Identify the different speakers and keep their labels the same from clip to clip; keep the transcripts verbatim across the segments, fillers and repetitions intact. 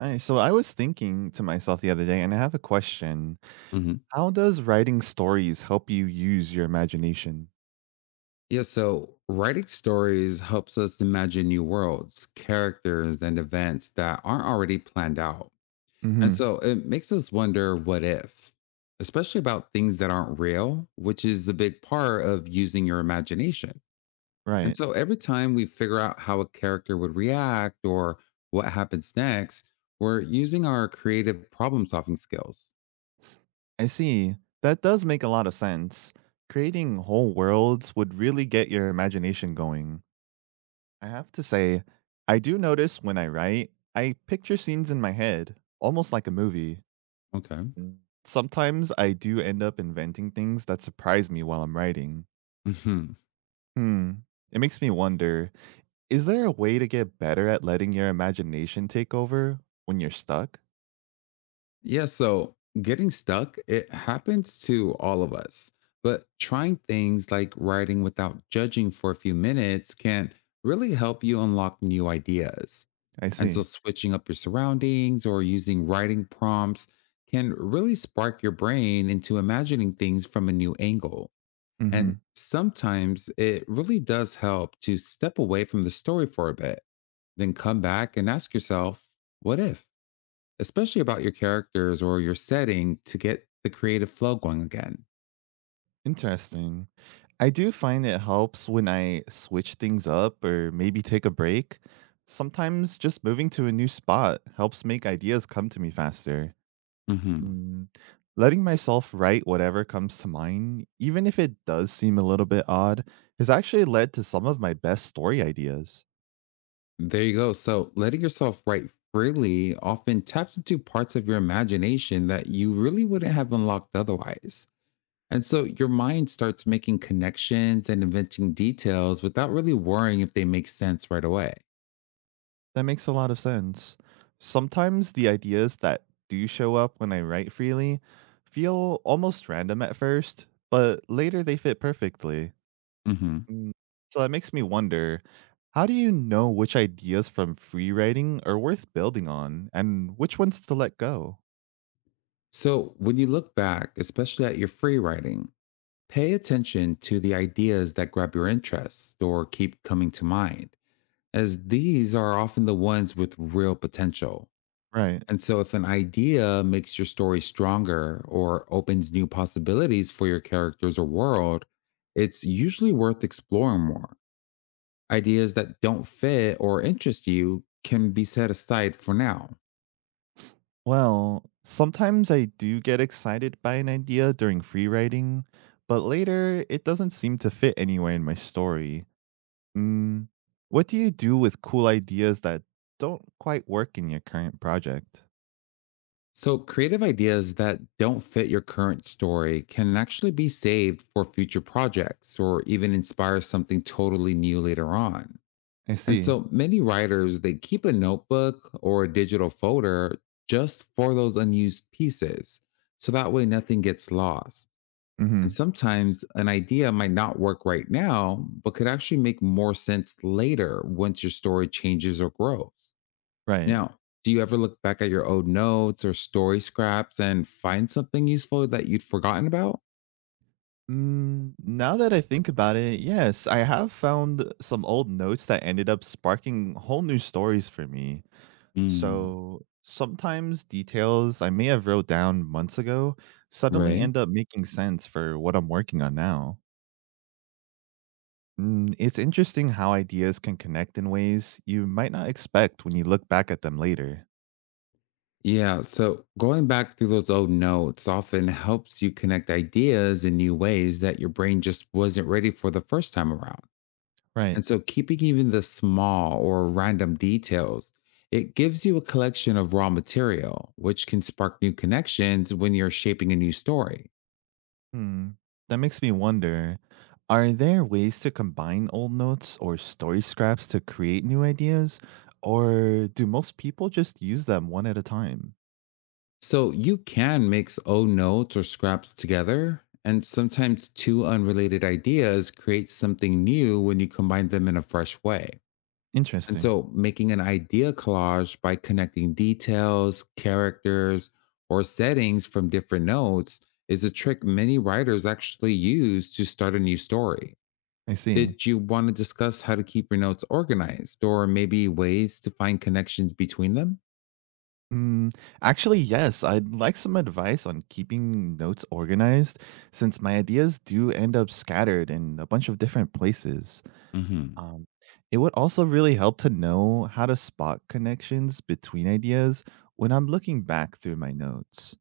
Speaker 1: Hi, so I was thinking to myself the other day, and I have a question.
Speaker 2: Hmm.
Speaker 1: How does writing stories help you use your imagination?
Speaker 2: Yeah, so writing stories helps us imagine new worlds, characters, and events that aren't already planned out. And
Speaker 1: Hmm.
Speaker 2: so it makes us wonder what if, especially about things that aren't real, which is a big part of using your imagination. And
Speaker 1: Right.
Speaker 2: so every time we figure out how a character would react or what happens next, we're using our creative problem solving skills.
Speaker 1: I see. That does make a lot of sense. Creating whole worlds would really get your imagination going. I have to say, I do notice when I write, I picture scenes in my head, almost like a movie.
Speaker 2: Okay.
Speaker 1: Mm. Sometimes I do end up inventing things that surprise me while I'm writing. Hmm. It makes me wonder, is there a way to get better at letting your imagination take over when you're stuck?
Speaker 2: Yeah, so getting stuck, it happens to all of us. But trying things like writing without judging for a few minutes can really help you unlock new ideas.
Speaker 1: I
Speaker 2: And so
Speaker 1: see.
Speaker 2: switching up your surroundings or using writing prompts can really spark your brain into imagining things from a new angle. And
Speaker 1: Mhm.
Speaker 2: sometimes it really does help to step away from the story for a bit, then come back and ask yourself, what if? Especially about your characters or your setting to get the creative flow going again.
Speaker 1: Interesting. I do find it helps when I switch things up or maybe take a break. Sometimes just moving to a new spot helps make ideas come to me faster.
Speaker 2: Hmm.
Speaker 1: Mm, Letting myself write whatever comes to mind, even if it does seem a little bit odd, has actually led to some of my best story ideas.
Speaker 2: There you go. So, letting yourself write freely often taps into parts of your imagination that you really wouldn't have unlocked otherwise. And so, your mind starts making connections and inventing details without really worrying if they make sense right away.
Speaker 1: That makes a lot of sense. Sometimes the ideas that do show up when I write freely feel almost random at first, but later they fit perfectly.
Speaker 2: Hmm.
Speaker 1: Mm, So that makes me wonder, how do you know which ideas from free writing are worth building on and which ones to let go?
Speaker 2: So, when you look back, especially at your free writing, pay attention to the ideas that grab your interest or keep coming to mind, as these are often the ones with real potential.
Speaker 1: Right.
Speaker 2: And so, if an idea makes your story stronger or opens new possibilities for your characters or world, it's usually worth exploring more. Ideas that don't fit or interest you can be set aside for now.
Speaker 1: Well, sometimes I do get excited by an idea during free writing, but later it doesn't seem to fit anywhere in my story. Mm, what do you do with cool ideas that don't quite work in your current project?
Speaker 2: So, creative ideas that don't fit your current story can actually be saved for future projects or even inspire something totally new later on.
Speaker 1: I
Speaker 2: And
Speaker 1: see.
Speaker 2: so many writers, they keep a notebook or a digital folder just for those unused pieces. So that way nothing gets lost. And
Speaker 1: Mhm.
Speaker 2: sometimes an idea might not work right now, but could actually make more sense later once your story changes or grows.
Speaker 1: Right.
Speaker 2: Now, do you ever look back at your old notes or story scraps and find something useful that you'd forgotten about?
Speaker 1: Mm, now that I think about it, yes, I have found some old notes that ended up sparking whole new stories for me.
Speaker 2: Mm.
Speaker 1: So sometimes details I may have wrote down months ago suddenly
Speaker 2: Right.
Speaker 1: end up making sense for what I'm working on now. Mm, it's interesting how ideas can connect in ways you might not expect when you look back at them later.
Speaker 2: Yeah, so going back through those old notes often helps you connect ideas in new ways that your brain just wasn't ready for the first time around.
Speaker 1: Right.
Speaker 2: And so keeping even the small or random details, it gives you a collection of raw material, which can spark new connections when you're shaping a new story.
Speaker 1: Hmm. That makes me wonder, are there ways to combine old notes or story scraps to create new ideas? Or do most people just use them one at a time?
Speaker 2: So you can mix old notes or scraps together, and sometimes two unrelated ideas create something new when you combine them in a fresh way. And
Speaker 1: Interesting.
Speaker 2: so making an idea collage by connecting details, characters, or settings from different notes is a trick many writers actually use to start a new story.
Speaker 1: I see.
Speaker 2: Did you want to discuss how to keep your notes organized or maybe ways to find connections between them?
Speaker 1: Hmm. actually, yes, I'd like some advice on keeping notes organized since my ideas do end up scattered in a bunch of different places.
Speaker 2: Hmm.
Speaker 1: Um, it would also really help to know how to spot connections between ideas when I'm looking back through my notes.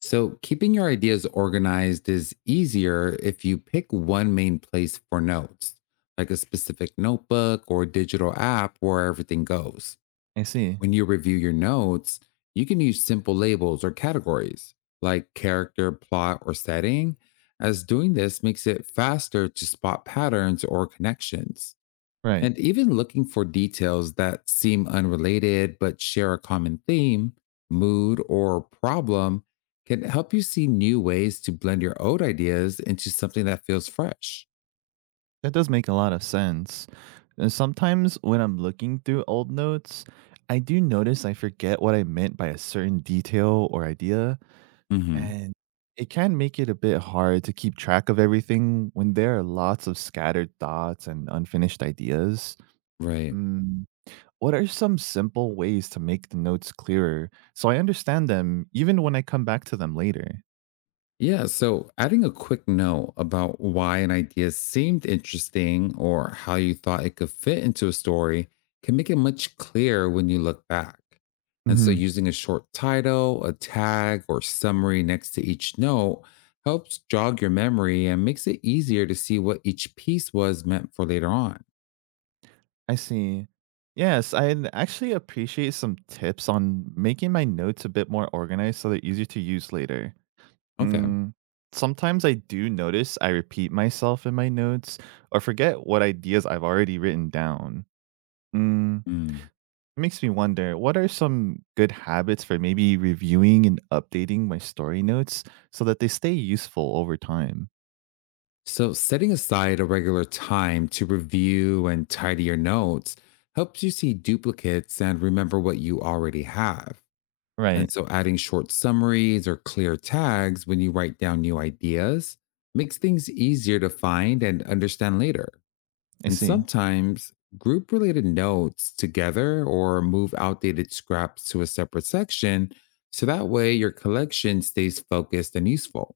Speaker 2: So, keeping your ideas organized is easier if you pick one main place for notes, like a specific notebook or digital app where everything goes.
Speaker 1: I see.
Speaker 2: When you review your notes, you can use simple labels or categories like character, plot, or setting, as doing this makes it faster to spot patterns or connections.
Speaker 1: Right.
Speaker 2: And even looking for details that seem unrelated but share a common theme, mood, or problem can help you see new ways to blend your old ideas into something that feels fresh.
Speaker 1: That does make a lot of sense. And sometimes when I'm looking through old notes, I do notice I forget what I meant by a certain detail or idea.
Speaker 2: Hmm.
Speaker 1: And it can make it a bit hard to keep track of everything when there are lots of scattered thoughts and unfinished ideas.
Speaker 2: Right.
Speaker 1: Mm, What are some simple ways to make the notes clearer so I understand them even when I come back to them later?
Speaker 2: Yeah, so adding a quick note about why an idea seemed interesting or how you thought it could fit into a story can make it much clearer when you look back. And so using a short title, a tag, or summary next to each note helps jog your memory and makes it easier to see what each piece was meant for later on.
Speaker 1: I see. Yes, I'd actually appreciate some tips on making my notes a bit more organized so they're easier to use later.
Speaker 2: Okay.
Speaker 1: Mm, sometimes I do notice I repeat myself in my notes or forget what ideas I've already written down. Mm,
Speaker 2: Hmm.
Speaker 1: it makes me wonder, what are some good habits for maybe reviewing and updating my story notes so that they stay useful over time?
Speaker 2: So, setting aside a regular time to review and tidy your notes helps you see duplicates and remember what you already have. And
Speaker 1: Right,
Speaker 2: so, adding short summaries or clear tags when you write down new ideas makes things easier to find and understand later.
Speaker 1: I
Speaker 2: And
Speaker 1: see.
Speaker 2: sometimes, group related notes together or move outdated scraps to a separate section so that way your collection stays focused and useful.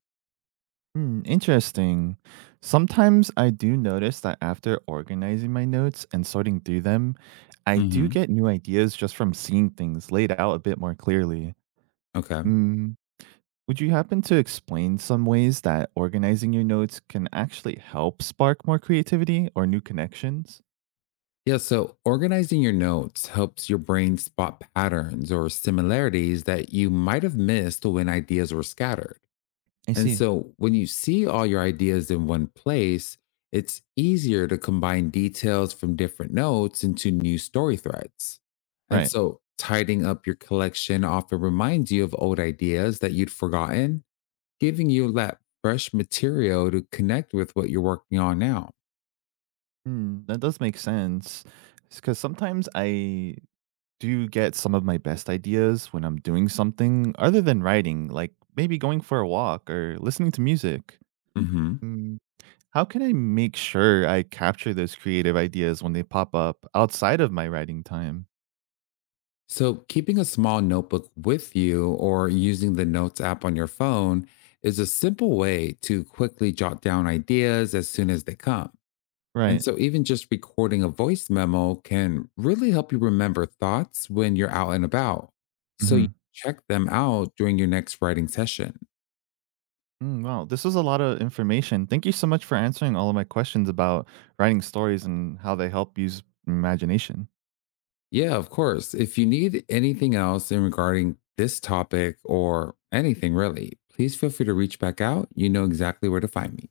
Speaker 1: Hmm, interesting. Sometimes I do notice that after organizing my notes and sorting through them, I do
Speaker 2: Hmm.
Speaker 1: get new ideas just from seeing things laid out a bit more clearly.
Speaker 2: Okay.
Speaker 1: Mm, would you happen to explain some ways that organizing your notes can actually help spark more creativity or new connections?
Speaker 2: Yeah, so organizing your notes helps your brain spot patterns or similarities that you might have missed when ideas were scattered.
Speaker 1: I
Speaker 2: And
Speaker 1: see.
Speaker 2: so when you see all your ideas in one place, it's easier to combine details from different notes into new story threads. And
Speaker 1: Right.
Speaker 2: so tidying up your collection often reminds you of old ideas that you'd forgotten, giving you that fresh material to connect with what you're working on now.
Speaker 1: Hmm, that does make sense. Because sometimes I do get some of my best ideas when I'm doing something other than writing, like maybe going for a walk or listening to music.
Speaker 2: Mhm.
Speaker 1: Mm, How can I make sure I capture those creative ideas when they pop up outside of my writing time?
Speaker 2: So, keeping a small notebook with you or using the Notes app on your phone is a simple way to quickly jot down ideas as soon as they come. And
Speaker 1: Right.
Speaker 2: so, even just recording a voice memo can really help you remember thoughts when you're out and about. So, you
Speaker 1: Hmm.
Speaker 2: check them out during your next writing session.
Speaker 1: Mm, wow, this is a lot of information. Thank you so much for answering all of my questions about writing stories and how they help use imagination.
Speaker 2: Yeah, of course. If you need anything else in regarding this topic or anything really, please feel free to reach back out. You know exactly where to find me.